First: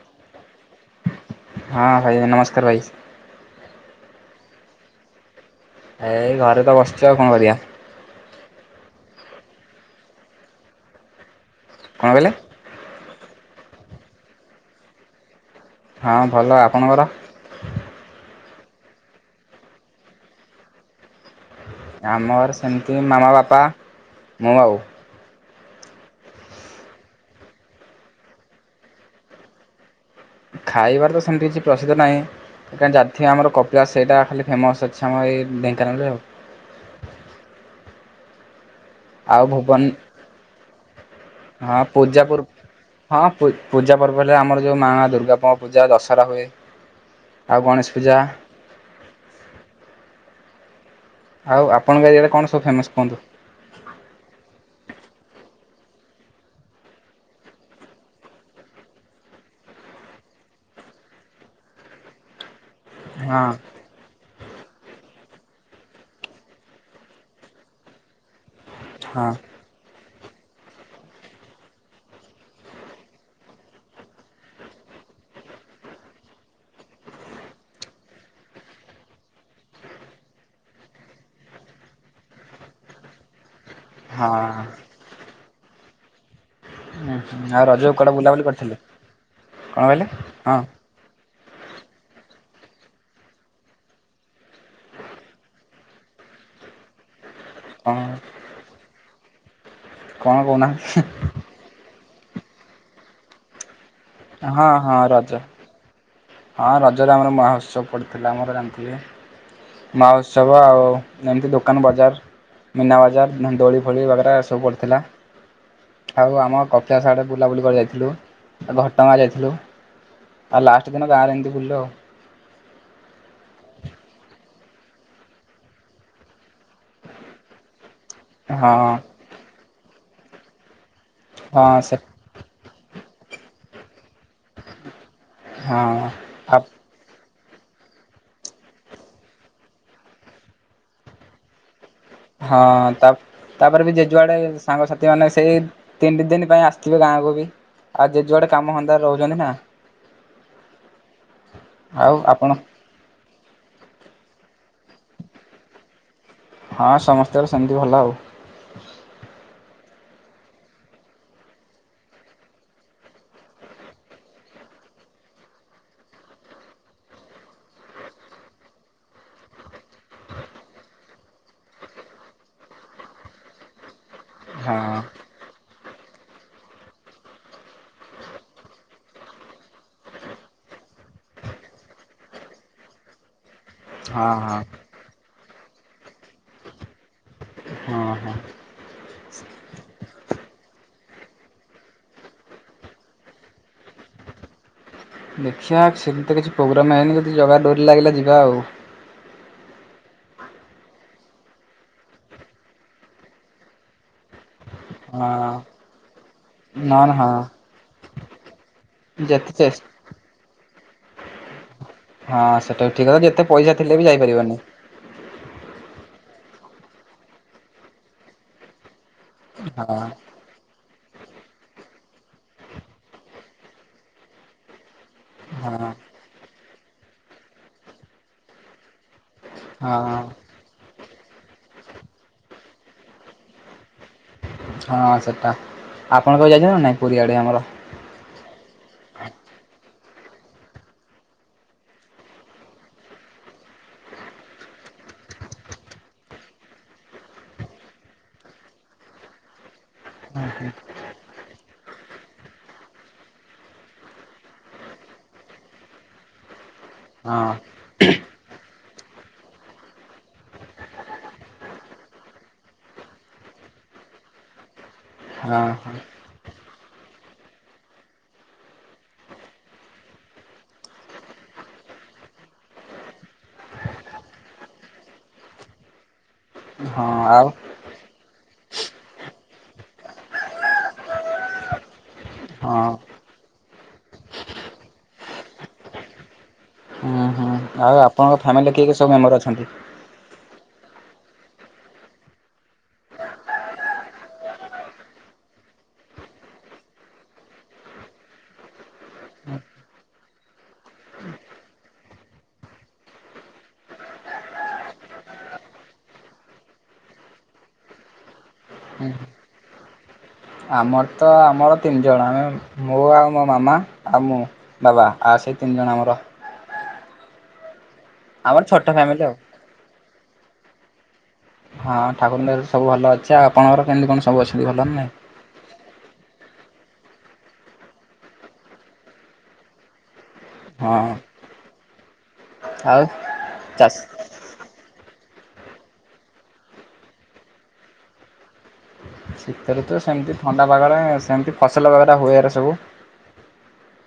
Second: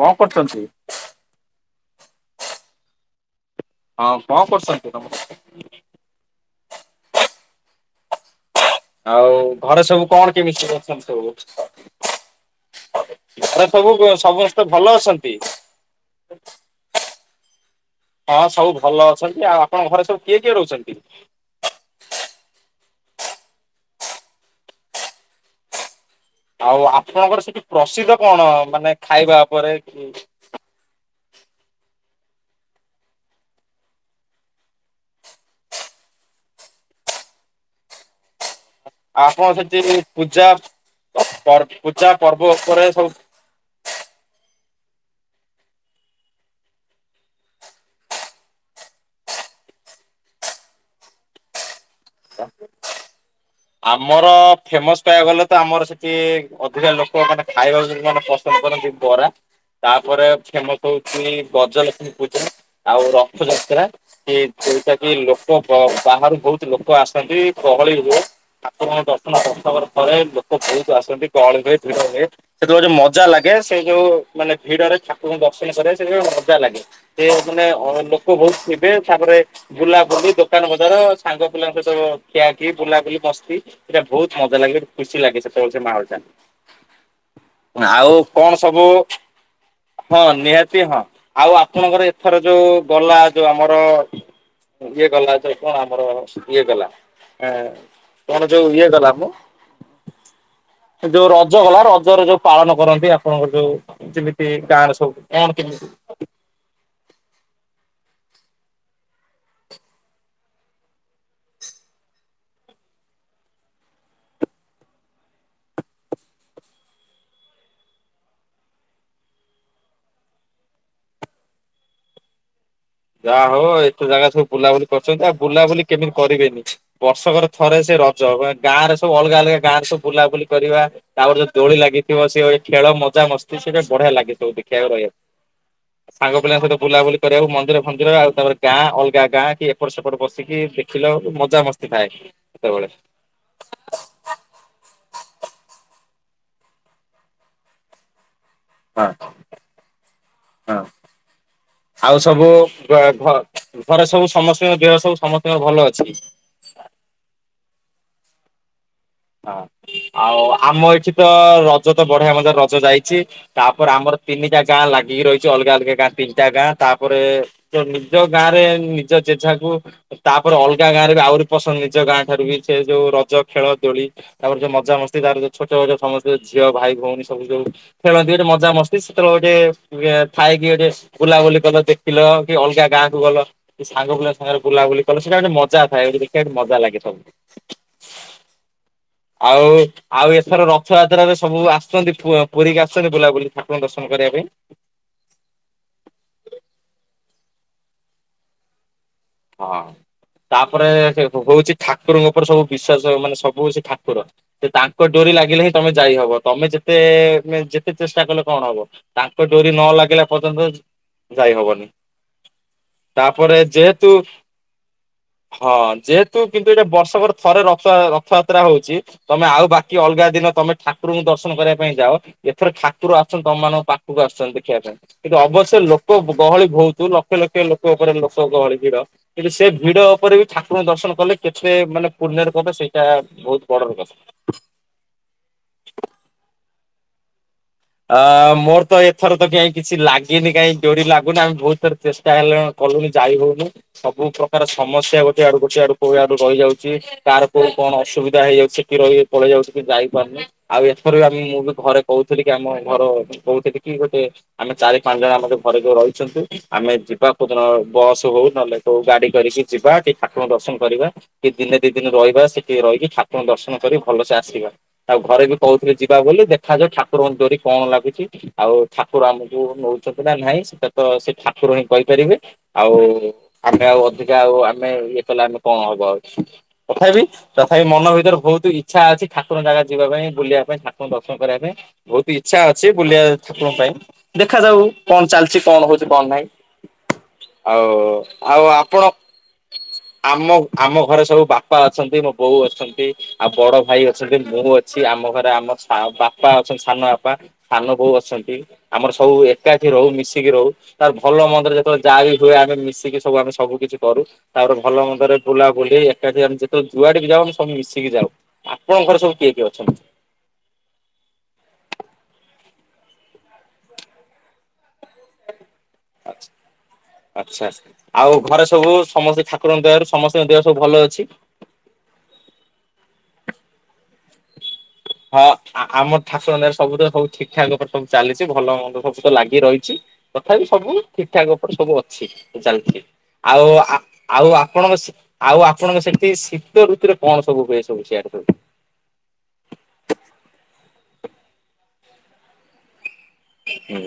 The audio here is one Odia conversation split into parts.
କଣ କରୁଚନ୍ତି? ହଁ ଭାଇ ନମସ୍କାର ଭାଇ। ହଁ କଣ କରୁସନ୍ତି ନମସ୍କାର। ଏଇ ଘରେ ତ ବସିଚି ଆଉ କଣ କରିଆ? ଆଉ ଘରେ ସବୁ କଣ କେମିତି ଅଛନ୍ତି ସବୁ? କଣ କହିଲେ? ଘରେ ସବୁ ବ-ସମସ୍ତେ ଭଲ ଅଛନ୍ତି। ହଁ ଭଲ ଆପଣଙ୍କର? ହଁ ସବୁ ଭଲ ଅଛନ୍ତି ଆଉ ଆପଣଙ୍କ ଘରେ ସବୁ କିଏ କିଏ ରହୁଚନ୍ତି? ଆମର ସେମିତି ମାମା ବାପା ମୁଁ ଆଉ। ଆଉ ଆପଣଙ୍କର ସେଠି ପ୍ରସିଦ୍ଧ କଣ ମାନେ ଖାଇବା ଉପରେ କି? ଖାଇବାରେ ତ ସେମିତି କିଛି ପ୍ରସିଦ୍ଧ ନାଇଁ। ଏଖାନି ଜାତୀୟ ଆମର କପିଳାସ୍ ସେଇଟା ଖାଲି ଫେମସ୍ ଅଛି ଆମ ଏଇ ଢେଙ୍କାନାଳରେ ଆଉ। ଆଉ ଆପଣଙ୍କ ସେଠି ପୂଜା ପର୍ ପୂଜା ପର୍ବ ଉପରେ ସବୁ ପୂ-ପୂଜା ପର୍ବ ହେଲେ ଆମର ଯୋଉଁ ମା ଦୁର୍ଗାଙ୍କ ପୂଜା ଦଶହରା ହୁଏ। ଆଉ ଗଣେଶ ପୂଜା ଆଉ ଆପଣଙ୍କ ଏରିଆ ରେ କଣ୍ ସବୁ ଫେମସ୍ କୁହନ୍ତୁ? ଆମର ଫେମସ୍ କହିବାକୁ ଗଲେ ତ ଆମର ସେଠି ଅଧିକା ଲୋକ ମାନେ ଖାଇବାକୁ ମାନେ ପସ୍ ପସନ୍ଦ୍ କରନ୍ତି ବରା ତାପରେ ଫେମସ ହଉଚି ଗଜଲକ୍ଷ୍ମୀ ପୂଜା ଆଉ ହଁ ରଥଯାତ୍ରା କି ଯେଉଟା କି ଲୋକ ବ-ବାହାରୁ ବହୁତ୍ ଲୋକ ଆସନ୍ତି ଗହଳି ହୁଏ। ଠାକୁରଙ୍କ ହଁ ଦର୍ଶନ ବର୍ଷକରେ ଥରେ ଲୋକ ବହୁତ ଆସନ୍ତି ଗହଳି ହୁଏ ଭିଡହୁଏ। ସେତେଳେ ଗୋଟେ ମଜାଲାଗେ ସେ ଯୋଉ ମାନେ ଭିଡରେ ଠାକୁଙ୍କୁ ଦର୍ଶନ କରିବା ସେତିକିବେଳେ ମଜା ଲାଗେ। ସେ ମାନେ ଅ ଲୋକ ବହୁତ୍ ଥିବେ ତାପରେ ବୁଲାବୁଲି ଦୋକାନ ବଜାର ସାଙ୍ଗ ପିଲାଙ୍କ ସହିତ ଖିଆଖି ବୁଲାବୁଲି ମସ୍ ସ୍ତି ସେଇଟା ବହୁତ ମଜା ହଁ। ଲାଗେ ଗୋଟେ ଖୁସି ଲାଗେ ସେତେବେଳେ ସେ ମାହୋଲ୍ ଟା। ଆଉ ରଜକୁ କୁଆଡ଼େ ଆଉ ବୁଲାବୁଲି କଣ କରିଥିଲେ? ସବୁ କଣ କହିଲେ? ହଁ ନିହାତି ହଁ। ଆଉ ଆପଣଙ୍କର ଏଥର ଯୋଉ ଗଲା ଯୋଉ ଆମର ଇଏ ଗଲା ତ କଣ ଆମର ଇଏ ଗଲା ଏଁ ହଁ। କଣ ଯୋଉ ଇଏ ଗଲା ମ କଣ କହୁନାହାନ୍ତି ଯୋଉ ହେଁ। ରଜ ଗଲା ରଜରେ ଯୋଉ ପାଳନ କରନ୍ତି ଆପଣଙ୍କର ଯୋଉ ଯେମିତି ହଁ ଗାଁରେ ହଁ ସବୁ ରଜ କଣ କେମିତି ହଁ ରଜରେ ଆମର ମହୋତ୍ସବ ପଡିଥିଲା ଆମର ଜାଣିଥିବେ। ମାଉତ୍ସବ ଆଉ ଏମିତି ଦୋକାନ ବଜାର୍ ମୀନା ବଜାର ମାନେ ଦୋଳି ଫୋଳି ବଗେରା ଏସବୁ ପଡିଥିଲା। ଆଉ ଆମ କପିଳାସ ଆଡେ ବୁଲାବୁଲି କରି ଯାଇଥିଲୁ ଆଉ ଘଟଗାଁ ଯାଇଥିଲୁ। ଆଉ ଲାଷ୍ଟ ଦିନ ଗାଁରେ ଏମିତି ବୁଲିଲୁ ଆଉ। ଯା ହଉ ଏତେ ଜାଗା ସବୁ ବୁଲାବୁଲି କରିଚନ୍ତି ଆଉ ବୁଲାବୁଲି କେଦିନି କରିବେନି ବର୍ଷକର ଥରେ ସେ ରଜ ହଁ ଗାଁ ରେ ସବୁ ଅଲଗା ଅଲଗା ଗାଁ ରେ ସବୁ ବୁଲାବୁଲି କରିବା ତାପରେ ଯୋଉ ଦୋଳି ଲାଗିଥିବ ସେ ଖେଳ ମଜା ମସ୍ତି ସେଟା ବଢିଆ ଲାଗିଥିବ ଦେଖିବାକୁ ରହିବାକୁ। ହଁ ଆ ସାଙ୍ଗ ପିଲାଙ୍କ ସହିତ ବୁଲାବୁଲି କରିବାକୁ ମନ୍ଦିର ମନ୍ଦିର ଆଉ ତାପରେ ଗାଁ ଅଲଗା ଗାଁ କି ଏପଟ ସେପଟ ବସିକି ଦେଖିଲ ମଜା ମସ୍ତି ଥାଏ। ହଁ ସେତେବେଳେ। ତା ତାପରେବି ଯିଏ ଯୁଆଡ଼େ ସାଙ୍ଗସାଥି ମାନେ ସେଇ ତିନି ଦିନ ପାଇଁ ଆସିଥିବେ ଗାଁକୁବି। ଆଉ ଯିଏଯୁଆଡ଼େ କାମ ହଁ ଧ୍ୟନ୍ଦାରେ ହୁଚନ୍ତିନା ହଁ। ଆଉ ଆପଣ ଘ ଘରେ ସବୁ ସମସ୍ତଙ୍କ ଦେହ ସବୁ ସମସ୍ତଙ୍କ ଭଲ ଅଛି। ହଁ ସମସ୍ତଙ୍କର ସେମିତି ଭଲ ଆଉ। ହଁ ଆଉ ଆମ ଏଇଠିତ ରଜତ ବଢିଆ ମଯାତ ରଜ ଯାଇଚି ତାପରେ ଆମର ତିନିଟା ଗାଁ ଲାଗିକି ରହିଚି ଅଲଗା ଅଲଗା ଗାଁ ତିନିଟା ଗାଁ ତାପରେ ତ ନିଜ ଗାଁରେ ନିଜ ଜେଝାକୁ ତାପରେ ଅଲଗା ଗାଁରେବି ଆହୁରି ପସନ୍ଦ ନିଜ ଗାଁ ଠାରୁବି ସେ ଯୋଉ ରଜ ଖେଳ ଦୋଳି ତାପରେ ଯୋଉ ହଁ ମଜା ମସ୍ତି ତାର ଯୋଉ ଛୋଟ ୋଟ ସମସ୍ତେ ଝିଅ ଭାଇ ଭଉଣୀ ସବୁ ଯୋଉ ଖେଳନ୍ତି ଗୋଟେ ମଜା ମସ୍ତି ସେତେବେଳେ ଗୋଟେ ଥାଇକି ଗୋଟେ ବୁଲାବୁଲି କଲ ଦେଖିଲ କିଅଲଗା ଗାଁକୁ ଗଲ କି ସାଙ୍ଗ ହଁ ପିଲା ହଁ। ସାଙ୍ଗରେ ବୁଲାବୁଲି କଲେ ସେଇଟା ଗୋଟେ ମଜା ଥାଏ ଦେଖିବା ମଜା ଲାଗେ ସବୁ ହଁ ହଁ। ଆଉ ଆଉ ଏଥର ରଥଯାତ୍ରାରେ ସବୁ ଆସଚନ୍ତି ପୁରୀକିି ଆସଚନ୍ତି ବୁଲାବୁଲି ଠାକୁରଙ୍କ ଦର୍ଶନ କରିବା ପାଇଁ। ଦେଖିବା ସେମିତିତ କିଛି ପ୍ରୋଗ୍ରାମ୍ ହେଇନି ଯଦି ଜାଗା ଡୋରି ଲାଗିଲା ଯିବା ଆଉ। ହଁ ତାପରେ ହଉଚି ଠାକୁରଙ୍କ ଉପରେ ସବୁ ବିଶ୍ଵାସ ମାନେ ସବୁ ସେଇ ଠାକୁର। ସେ ତାଙ୍କ ହଁ ଡୋରି ଲାଗିଲେହିଁ ତମେ ଯାଇହବ। ତମେ ଯେତେ ନହେଲେ ହଁ ଯେତେ ଚେଷ୍ଟା କଲେ କଣ ହବ ତାଙ୍କ ଯେତେ ଡୋରି ଚେଷ୍ ନଲାଗିଲା ପର୍ଯ୍ୟନ୍ତ ଯାଇ ହବନି। ହଁ ସେଇଟାବି ଠିକ୍ ଅଥା ଯେତେ ତାପରେ ପଇସା ଥିଲେବି ଯେହେତୁ ଯାଇପାରିବନି। ହଁ ଯେହେତୁ କିନ୍ତୁ ଏଇଟା ବର୍ଷକରେ ଥରେ ରଥ ରଥଯାତ୍ରା ହଉଚି ତମେ ଆଉ ହଁ ବାକି ଅଲଗା ଦିନ ତମେ ଠା ଠାକୁରଙ୍କୁ ଦର୍ଶନ କରିବା ପାଇଁ ଯାଅ ଏଥର ଠାକୁର ଆସଚନ୍ତି ତମମାନଙ୍କୁ ପାଖକୁ ଆସଛନ୍ତି ଦେଖିବା ପାଇଁ। କିନ୍ତୁ ଅବଶ୍ୟ ହଁ। ଲୋକ ଗହଳି ବହୁତୁ ଲକ୍ଷ ଲକ୍ଷ ଲୋକ ଉପରେ ଲୋକ ଗହଳି ଭିଡ଼ କିନ୍ତୁ ସେ ଭିଡ଼ ହଁ ଉପରେବି ଠାକୁରଙ୍କୁ ଦର୍ଶନ କଲେ କେତେ ମାନେ ପୂର୍ଣରେ କବ ସେଇଟା ବହୁତ୍ ବଡ଼ର କଥା। ହଁ ସେଇଟା ଆପଣ କଁ ଯାଇଚନ୍ତିନା ନାଇଁ ପୁରୀଆଡ଼େ ଆମର? ଅଁ ମୋରତ ଏଥରତ କାହିଁ କିଛି ଲାଗିନି କାହିଁ ଡୋରି ଲାଗୁନି ଆମେ ବହୁତ୍ ଥର ଚେଷ୍ଟା ହେଲାଣି କଲୁନି ଯାଇ ହଉନି ସବୁ ପ୍ରକାର ସମସ୍ୟା ଗୋଟେ ଆଡ଼ୁ ଗୋଟେ ଆଡ଼ୁ କୋଉ ଆଡ଼ୁ ରହିଯାଉଚି ତାର କୋଉ କଣ ଅସୁବିଧା ହେଇଯାଉଚି ଛେକି ରହି ପଳେଇ ଯାଉଚି କି ଯାଇପାରୁନି। ଆଉ ଏଥରବି ଆମେ ମୁଁ ବି ଘରେ କହୁଥିଲିକି ଆମ ଘର କହୁଥିଲିକି ଗୋଟେ ଆମେ ଚାରି ପାଞ୍ଚ ଜଣ ଆମ ଘରେ ଯୋଉ ରହିଚନ୍ତି ଆମେ ଯିବା ହଁ କୋଉଦିନ ବସ୍ ହଉ ନହେଲେ କୋଉ ଗାଡ଼ି କରିକି ଯିବା ଟିକେ ଠାକୁରଙ୍କଙ୍କୁ ଦର୍ଶନ କରିବା କି ଦିନେ ଦି ଦିନି ରହିବା ସେଠି ରହିକି ଠାକୁରଙ୍କୁ ଦର୍ଶନ କରି ଭଲସେ ଆସିବା ଆଉ ଘରେବି ହଁ କହୁଥିଲେ ଯିବା ବୋଲି ଦେଖାଯାଉ ଠାକୁରଙ୍କ ଡୋରି କଣ ଲାଗୁଚି ଆଉ ଠାକୁର ଆମକୁ ନେଉଚନ୍ତିନା ନାହିଁ ସେଟାତ ସେ ଠାକୁର ହିଁ କହିପାରିବେ ଆଉ ଆମେ ଆଉ ଅଧିକା ଆଉ ଆମେ ଇଏ କଲେ ଆମେ କଣ ହବ ଆଉ। ହଁ ତଥାପି ଆ ତଥାପି ମନ ଭିତରେ ବହୁତୁ ଇଚ୍ଛା ଅଛି ଠାକୁରଙ୍କ ଜାଗା ଯିବା ପାଇଁ ବୁଲିବା ପାଇଁ ଠାକୁରଙ୍କ ଦର୍ଶନ କରିବା ପାଇଁ ବହୁତ୍ ଇଚ୍ଛା ଅଛି ହଁ। ବୁଲିବା ଠାକୁରଙ୍କ ପାଇଁ ଦେଖାଯାଉ କଣ ଚାଲିଚି କଣ ହଉଚି କଣ ନାହିଁ ହୁଁ ହୁଁ ଆଉ ଆପଣଙ୍କ ଆଉ ଫ୍ୟାମିଲିରେ କିଏ କିଏ ଆପଣ ସବୁ ମେମ୍ବର ଅଛନ୍ତି? ଆମ ଆମ ଘରେ ସବୁ ବାପା ଅଛନ୍ତି ମୋ ବୋଉ ଅଛନ୍ତି। ଆଉ ବଡ଼ ଭାଇ ଅଛନ୍ତି ମୁଁ ଅଛି ଆମ ଘରେ ଆମ ସା ବାପା ଅଛନ୍ତି ସାନ ବାପା ସାନ ବୋଉ ଅଛନ୍ତି ଆମର ସବୁ ଏକାଠି ରହୁ ମିଶିକି ରହୁ। ତାର ଭଲ ମନ୍ଦରେ ଯେତେବେଳେ ଯାହା ବି ହୁଏ ଆମେ ମିଶିକି ସବୁ ଆମେ ସବୁ କିଛି କରୁ। ତାପରେ ଭଲ ମନ୍ଦରେ ବୁଲାବୁଲି ଏକାଠି ଆମେ ଯେତେଳେ ଯୁଆଡେ ବି ଯାଉ ସବୁ ମିଶିକି ଯାଉ। ଆପଣଙ୍କର ସବୁ କିଏ କିଏ ଅଛନ୍ତି? ଆମର ତ ଆମର ତିନି ଜଣ ଆମେ ମୁଁ ଆଉ ମୋ ମାମା ଆଉ ମୁଁ। ବାବା ଆ ସେଇ ତିନି ଜଣ ଆମର ଆଚ୍ଛା ଆଚ୍ଛା ଆଚ୍ଛା ଆଉ ଆମର ଘରେ ଛୋଟ ସବୁ ଫ୍ୟାମିଲି ଆଉ। ସମସ୍ତେ ଖା କୁର ଙ୍କ ଦୟାରୁ ସମସ୍ତିଙ୍କୁ ଦେହ ସବୁ ଭଲ ଅଛି। ହଁ ଠାକୁରଙ୍କ ଦୟାରୁ ସବୁ ଭଲ ଅଛି ଆ ଆପଣଙ୍କର କେମିତି କଣ ସବୁ ଅଛନ୍ତି ଭଲ ନା ନାହିଁ? ହଁ ଆ ଆମର ଠାକୁରଙ୍କ ଦୟାରୁ ସବୁ ତ ସବୁ ଠିକ୍ ଠାକ ଉପରେ ସବୁ ଚାଲିଚି ଭଲ ମନ୍ଦ ସବୁ ତ ଲାଗି ରହିଚି। ତଥାପି ସବୁ ହଁ ଠିକ୍ ଠାକ ଉପରେ ସବୁ ଅଛି ଚାଲିଚି ଆଉ ଆଉ ଚାଷ ଆ ଆଉ ଆପଣଙ୍କ ସ୍ ଆଉ ଆପଣଙ୍କ ସେଠି ଶୀତ ଋତୁରେ କଣ ସବୁ ହୁଏ ସବୁ ସିଆଡେ ସବୁ? ଶୀତଋତୁରେ ସେମିତି ଥଣ୍ଡା ପାଗରେ ସେମିତି ଫସଲ ବାଗଟା ହୁଏ ଏରା ସବୁ। ହୁଁ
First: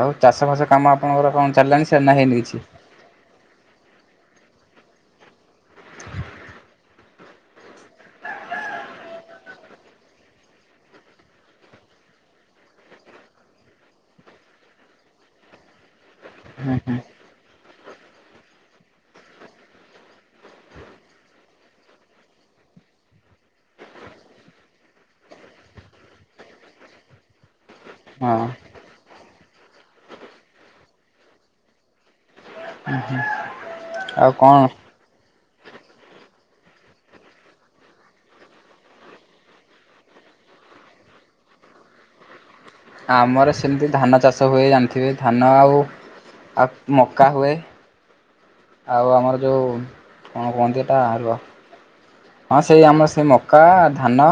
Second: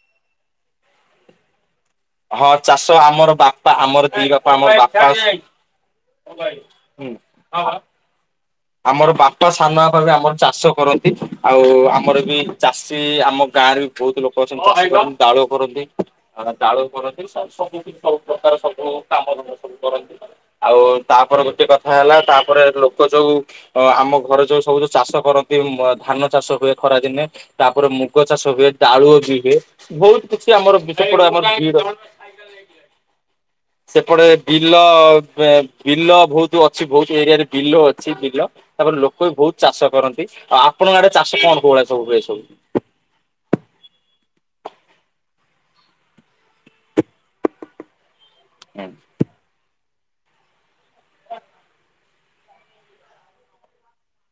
ଆଉ ଚାଷ ଫାଶ କାମ ଆପଣଙ୍କର କଁ ଚାଲିଲାଣି ସ୍ ହଁ ଚାଷ ଆମର ବାପା ଆମର ଦି ବାପା ଆମର ବାପା ଅ ଓ ଭାଈ ହୁଁ ଅହ ଆମର ବାପା ସାନ ବାପା ବି ଆମର ଚାଷ କରନ୍ତି ଆଉ ଆମର ବି ଚାଷୀ ଆମ ଗାଁରେ ବି ବହୁତ ଲୋକ ଅଛନ୍ତି ଚାଷ ଦାଳୁଅ କରନ୍ତି। ଆ ହୁଁ ଦାଳୁଅ ହୁଁ କରନ୍ତି ସ ସବୁ କି ସବୁ ପ୍ରକାର ସବୁ କାମଧନ୍ଦା ସବୁ କରନ୍ତି। ଆଉ ତାପରେ ଗୋଟେ କଥା ହେଲା ତାପରେ ଲୋକ ଯୋଉ ଅ ଆମ ଘରେ ଯୋଉ ସବୁ ଯୋଉ ଚାଷ କରନ୍ତି ମ ଧାନ ଚାଷ ହୁଏ ଖରା ଦିନେ ତାପରେ ମୁଗ ହଁ ଚାଷ ହୁଏ ଡାଳୁଅ ବି ହୁଏ ବହୁତ୍ କିଛି ଆମର ବିଷପୋଡ ଆମର ଭିଡ୍ ଅଛି। ଉଁ ହୁଁ ସେପଟେ ବିଲ ପାଏ ବିଲ ବହୁତୁ ଅଛି ବହୁତୁ ଏରିଆରେ ବିଲ ଅଛି ବି ଲ ତାପରେ ଲୋକ ବି ବହୁତ ଚାଷ କରନ୍ତି ଆଉ ଆପଣଙ୍କ ଆଡେ ଚାଷ କଣ କଉ ଭଳିଆ ସବୁ ହୁଏ ସବୁ? ଆମର ସେମିତି ଧାନ ଚାଷ ହୁଏ ଜାଣିଥିବେ ଧାନ ଆଉ ଆଉ ମକା ହୁଏ। ଆଉ ଆମର ଯଉ କଣ କୁହନ୍ତି ଏଟା ରୁହ ହଁ ସେଇ ଆମର ସେ ମକା, ଧାନ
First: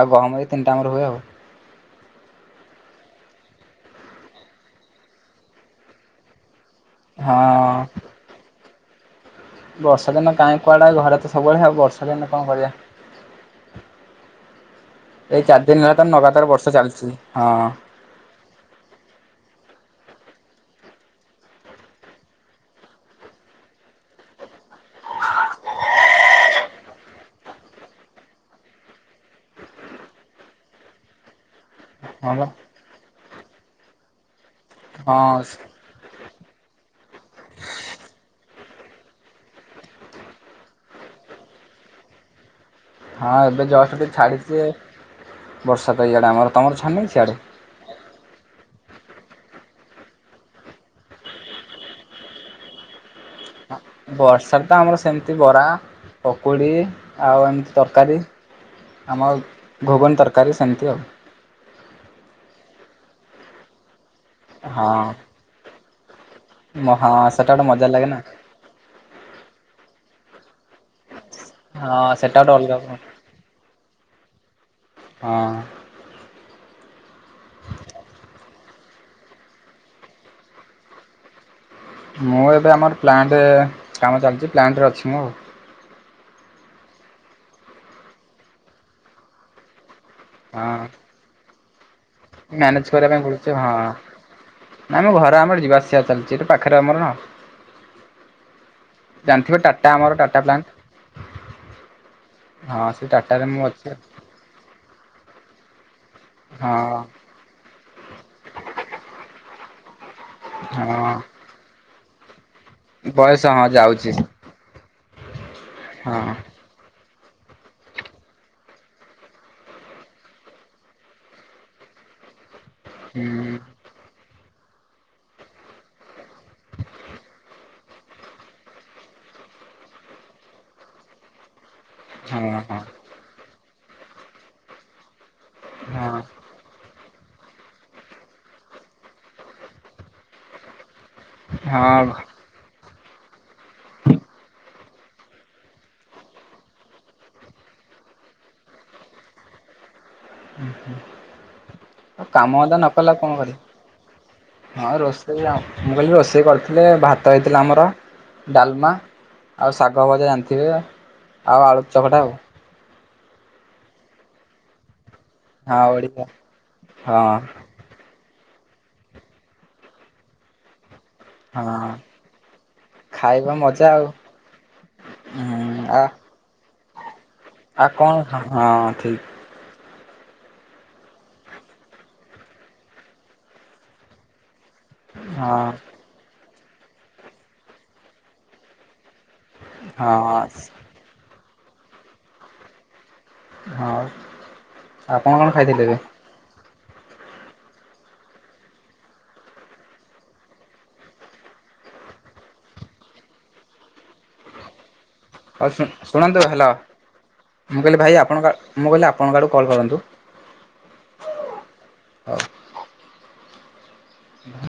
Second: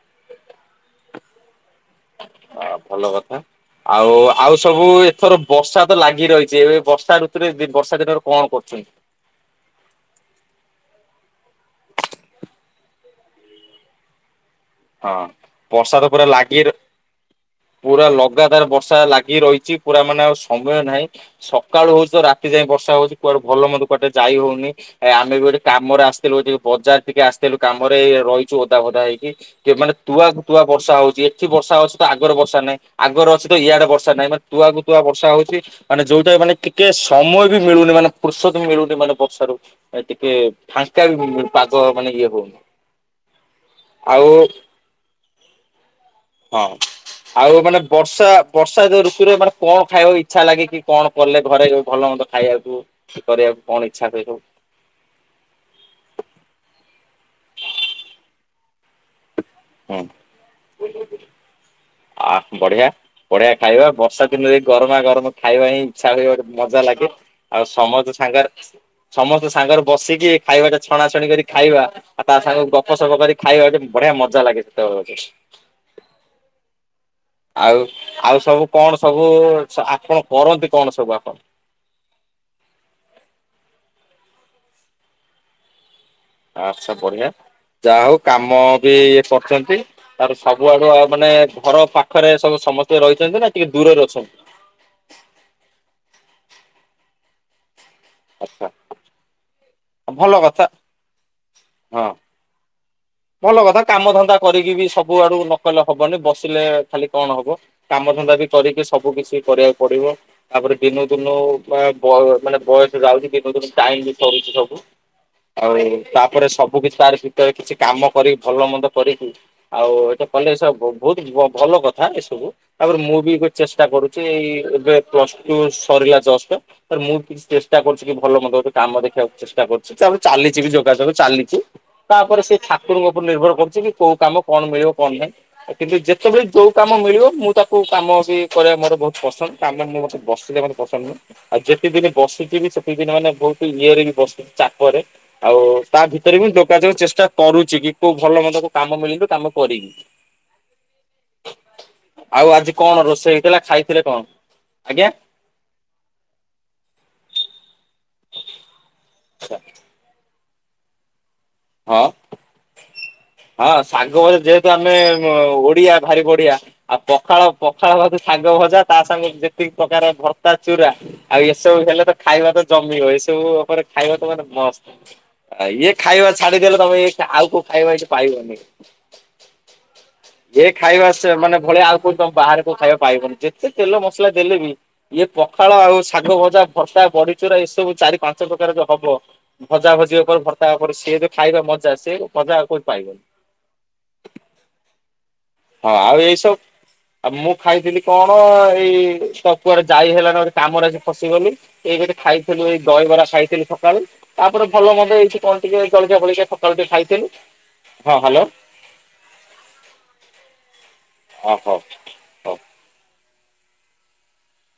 ଆଉ ଗହମ ଏ ତିନିଟା ଆମର ହୁଏ ଆଉ। ଅ ଭଲ କଥା ଆଉ ଆଉ ସବୁ ଏଥର ବର୍ଷା ତ ଲାଗି ରହିଚି ଏବେ ବ ର୍ଷା ହଁ ଋତୁରେ ଦି ବର୍ଷା ଦିନରେ କଣ କରୁଚନ୍ତି? ବର୍ଷା ଦିନ କାଇଁ କୁଆଡେ ଘରେତ ସବୁବେଳେ ଆଉ ବର୍ଷା ଦିନେ କଁ କରିବା ହଁ ଏଇ ଚାରିଦିନି ବର୍ଷା ତ ହେଲାତ ପୁରା ନଗାତାର ଲାଗି ବର୍ଷା ଚାଲିଚି ହଁ। ପୁରା ଲଗାତାର ବର୍ଷା ଲାଗି ରହିଚି ପୁରା ମାନେ ଆଉ ସମୟ ନାହିଁ। ସକାଳୁ ହଉଚି ତ ରାତି ଯାଏ ବର୍ଷା ହଉଚି କୁଆଡେ ଭଲ ମନ୍ଦ କୁଆଡେ ଟିଏ ଯାଇ ହଉନି। ଏ ଆମେ ବି ଗୋଟେ କାମରେ ଆସିଥିଲୁ ଏଟିକି ବଜାର ଟିକେ ଆସିଥିଲୁ କାମରେ ଏଇ ରହିଚୁ ଓଦା ଫୋଦା ହେଇକି। କେ ମାନେ ତୁଆକୁୁ ତୁଆ ବର୍ଷା ହଉଚି ଏଠି ବର୍ଷା ଅଛି ତ ଆଗରେ ଭଲ ବର୍ଷା ନାହିଁ ଆଗରେ ଅଛି ତ ଇଆଡେ ବର୍ଷା ନାହିଁ ମା ତୁଆକୁ ତୁଆ ହଁ ବର୍ଷା ହଉଚି। ମାନେ ଯୋଉଟା ମାନେ ଟିକେ ସମୟ ବି ମିଳୁନି ମାନେ ଫୁର୍ସତ ବି ମିଳୁନି ମାନେ ବର୍ଷାରୁ। ଏ ଟିକେ ଫାଙ୍କା ବି ହଉନି ଏ ପାଗ ମାନେ ଇଏ ହଉନି। ହଁ ଏବେ ଜଷ୍ଟ ଟିକେ ଆଉ ଛାଡିଚି ବର୍ଷା ତ ଇଆଡେ ଆମ ହଁ ଆଉ ମାନେ ବର୍ଷା ବର୍ଷା ଯଉ ଋତୁରେ ମାନେ କଁଅ ଖାଇବାକୁ ଇଚ୍ଛା ଲାଗେ କି କଣ କଲେ ଘରେ ଭଲ ମନ୍ଦ ଖାଇବାକୁ। [unintelligible] କରିଆକୁ କଣ ଇଚ୍ଛା [unintelligible] ବର୍ଷାରେ ତ ଆମର ସେମ୍ତି ବରା, ପକୁଡ଼ି ଆଉ ଏମ୍ତି ତରକାରୀ। ଆମର ହଁ ଆ ବଢିଆ-ବଢିଆ ଖାଇବା ବର୍ଷା ଦିନରେ ହଁ ଗରମା ଗରମ ଖାଇବା ହିଁ ଇଚ୍ଛା ହୁଏ [unintelligible] ମଜା ମ ଲାଗେ ହଁ ସେଟା ଆଉ ଗୋଟେ ମଜା ଲାଗେ ସମସ୍ତେ ନା ସାଙ୍ଗରେ ସମସ୍ତେ ସାଙ୍ଗରେ ବସିକି ଖାଇବା ଛଣାଛଣି କରି ଖାଇବା ହଁ ଆଉ ତା ସେଟା ଗୋଟେ ସାଙ୍ଗକୁ ଅଲଗା ଗପ ପ୍ର ସପ କରି ଖାଇବା ଗୋଟେ ବଢିଆ ମଜା ଲାଗେ [unintelligible] ହଁ ଆଉ-ଆଉ ସବୁ କଣ ସବୁ ଆପଣ କରନ୍ତି କଣ ସବୁ ଆପଣ? ମୁଁ ଏବେ ଆମର ପ୍ଲାଣ୍ଟେ କାମ ଚାଲିଚି ପ୍ଲାଣ୍ଟରେ ଅଛି ମୁଁ ଆଉ। ଆଚ୍ଛା ବଢିଆ ଯାହା ହଉ କାମ ବି ଇଏ କରୁଚନ୍ତି। ତାର ଆଉ ସବୁ ହଁ ଆଡୁଆ ମାନେ ଘର ପାଖରେ ସବୁ ମ୍ୟାନେଜ ସମସ୍ତେ କରିବା ପାଇଁ ରହିଚନ୍ତି ପଡୁଛି ନା ଟିକେ ହଁ ଦୂରରେ ଅଛନ୍ତି? ଆମ ଘରେ ଆମର ଯିବା ଆସିଆ ଚାଲିଚି ଏଠି ପାଖରେ ଆମର ନା। ଆଚ୍ଛା ଜାଣିଥିବେ ଟାଟା ଆମର ଭଲ ଟାଟା କଥା ପ୍ଲାଣ୍ଟ? ହଁ। ହଁ ସେ ଟାଟା ଭଲ କଥା କାମ ଧନ୍ଦା କରିକି ବି ସବୁ ଆଡୁ ନକଲେ ହବନି ବସିଲେ ଆଉ। ଖାଲି କଣ ହବ। କାମ ଧନ୍ଦା ବି କରିକି ସବୁ କିଛି କରିଆକୁ ପଡିବ ତାପରେ ହଁ ଦିନୁ-ଦିନୁ ହଁ ବା ବ ମାନେ ବୟସ ଯାଉଚି ହଁ [unintelligible] ଟାଇମ୍ ଯାଉଛି ବି ସରୁଚି ସବୁ। ଆଉ ହଁ ତାପରେ ସବୁ କିଛି ତାରି ଭିତରେ କିଛି କାମ କରିକି ଭଲ ମନ୍ଦ କରିକି ଆଉ ଏଇଟା କଲେ [unintelligible] ବହୁତ୍ ଭଲ କଥା ଏସବୁ। ତାପରେ ମୁଁ ବି ଗୋଟେ ହୁଁ। ଚେଷ୍ଟା କରୁଚି ଏବେ ପ୍ଲସ୍ଟୁ ସରିଲା ଜଷ୍ଟ। ତ ମୁଁ କିଛି ଚେଷ୍ଟା କରୁଚି କି ଭଲ ମନ୍ଦ ଗୋଟେ କାମ ଦେଖିବାକୁ ଚେଷ୍ଟା କରୁଚି ତାପରେ ଚାଲିଚି ବି ଯୋଗା ଯୋଗ ଚାଲିଚି। ତାପରେ ହଁ ସେ ହଁ [unintelligible] ଉପରେ ନିର୍ଭର କରୁଚି କି କୋଉ କାମ କଣ ମିଳିବ କଣ ନାହିଁ କିନ୍ତୁ ଯେତବେଳେ ଯୋଉ କାମ ମିଳିବ ମୁଁ ତାକୁ କାମ ବି କରିଆ ମୋର ବହୁତ୍ ପସନ୍ଦ ତାପରେ ମୁଁ ବସିଲେ ମତେ ପସନ୍ଦ ନୁହଁ। ଆଉ ଯେତେ ହଁ ଦିନ ବସିଥିବି ମାନେ ବହୁତ୍ ଇଏରେ ବି ବସିଥିବି ଚାପରେ ଆଉ ତା ଭିତରେ ବି ଯୋଗାଯଗ ଚେଷ୍ଟା କରୁଚି କି କୋଉ ଭଲ ମନ୍ଦ କୋଉ କାମ ମିଳିଲେ କାମ କରିବି। ହଁ ଆଉ କାମ ଆଜି ଅଧା ନ କଣ କଲେ ରୋଷେଇ କରିବି ହେଇଥିଲା ଖାଇଥିଲେ କଣ? ହଁ ରୋଷେଇ ମୁଁ କହିଲି ରୋଷେଇ କରିଥିଲେ ଭାତ ହେଇଥିଲା ଆମର। ଡାଲମା ଆଉ ଶାଗ ଭଜା ଜାଣିଥିବେ ଆଉ ଆଳୁ ହଁ ଚକଟା ଆଉ। ହଁ ଶାଗ ଭଜା ଯେହେତୁ ଆମେ ଓଡିଆ ଭାରି ବଢିଆ ଆଉ ହଁ ପଖାଳ ପଖାଳ ଭାତ ଶାଗ ଭଜା ତା ସାଙ୍ଗକୁ ଯେତିକି ପ୍ରକାର ଭ ତା ଚୁରା ଆଉ ଏସବୁ ହଁ ହେଲେ ତ ଖାଇବା ତ ଜମିବ ଏସବୁ ଖାଇବା ମଜା ଉପରେ ଆଉ ଖାଇବା ତ ମାନେ ମସ୍ତ। ହୁଁ ଇଏ ଆ ଖାଇବା ଛାଡିଦେଲେ ତମେ ଏ ଆଉ କୋଉ ଖାଇବା ଏଠି ପାଇବନି। ହୁଁ ଯେ ଖାଇବା ସେ ମାନେ ଭଳିଆ ଆଉ କୋଉଠି [unintelligible] ବାହାରେ କୋଉ ଖାଇବା ପାଇବନି, ଯେତେ ତେଲ ମସଲା ଦେଲେ ବି ଇଏ ହଁ ପଖାଳ ଆଉ ଶାଗ ଭଜା, ଭର୍ତା, ବଢ଼ିଚୁରା ଏସବୁ ଚାରି ପାଞ୍ଚ ପ୍ରକାର ଯୋଉ ହବ ଭଜା ଭଜି ଉପରେ ହଁ ଭର୍ତା ଉପରେ ସିଏ ଯୋଉ ଖାଇବା ମଜା ସିଏ ମଜା ଆଉ କୋଉଠି ପାଇବନି। ହଁ ଆପଣ କଣ ଖାଇଥିଲେ ହଁ ଏବେ? ଆଉ ଏଇ ସବୁ ଆଉ ମୁଁ ଖାଇଥିଲି କଣ ଏଇ ତ କୁଆଡେ ଯାଇ ହେଲାନି ଗୋଟେ କାମରେ ଆଜି ଫସିଗଲି ଏଇ ଗୋଟେ ଖାଇଥିଲୁ ଏଇ ଦହିବରା ଖାଇଥିଲୁ ସକାଳୁ ତାପରେ ଭଲ ମନ୍ଦ ହେଇଚି କଣ ହଉ ଟିକେ ଜଳଖିଆ ଶୁଣନ୍ତୁ ଫଳଖିଆ ହ୍ୟାଲୋ ସକାଳୁ ଟିକେ ଖାଇଥେଲୁ। ମୁଁ କହିଲି ଭାଇ ଆପଣଙ୍କ ମୁଁ କହିଲି ଆପଣଙ୍କ ଆଡ଼ୁ କଲ୍ କରନ୍ତୁ ଓହୋ। ହଉ। [inaudible]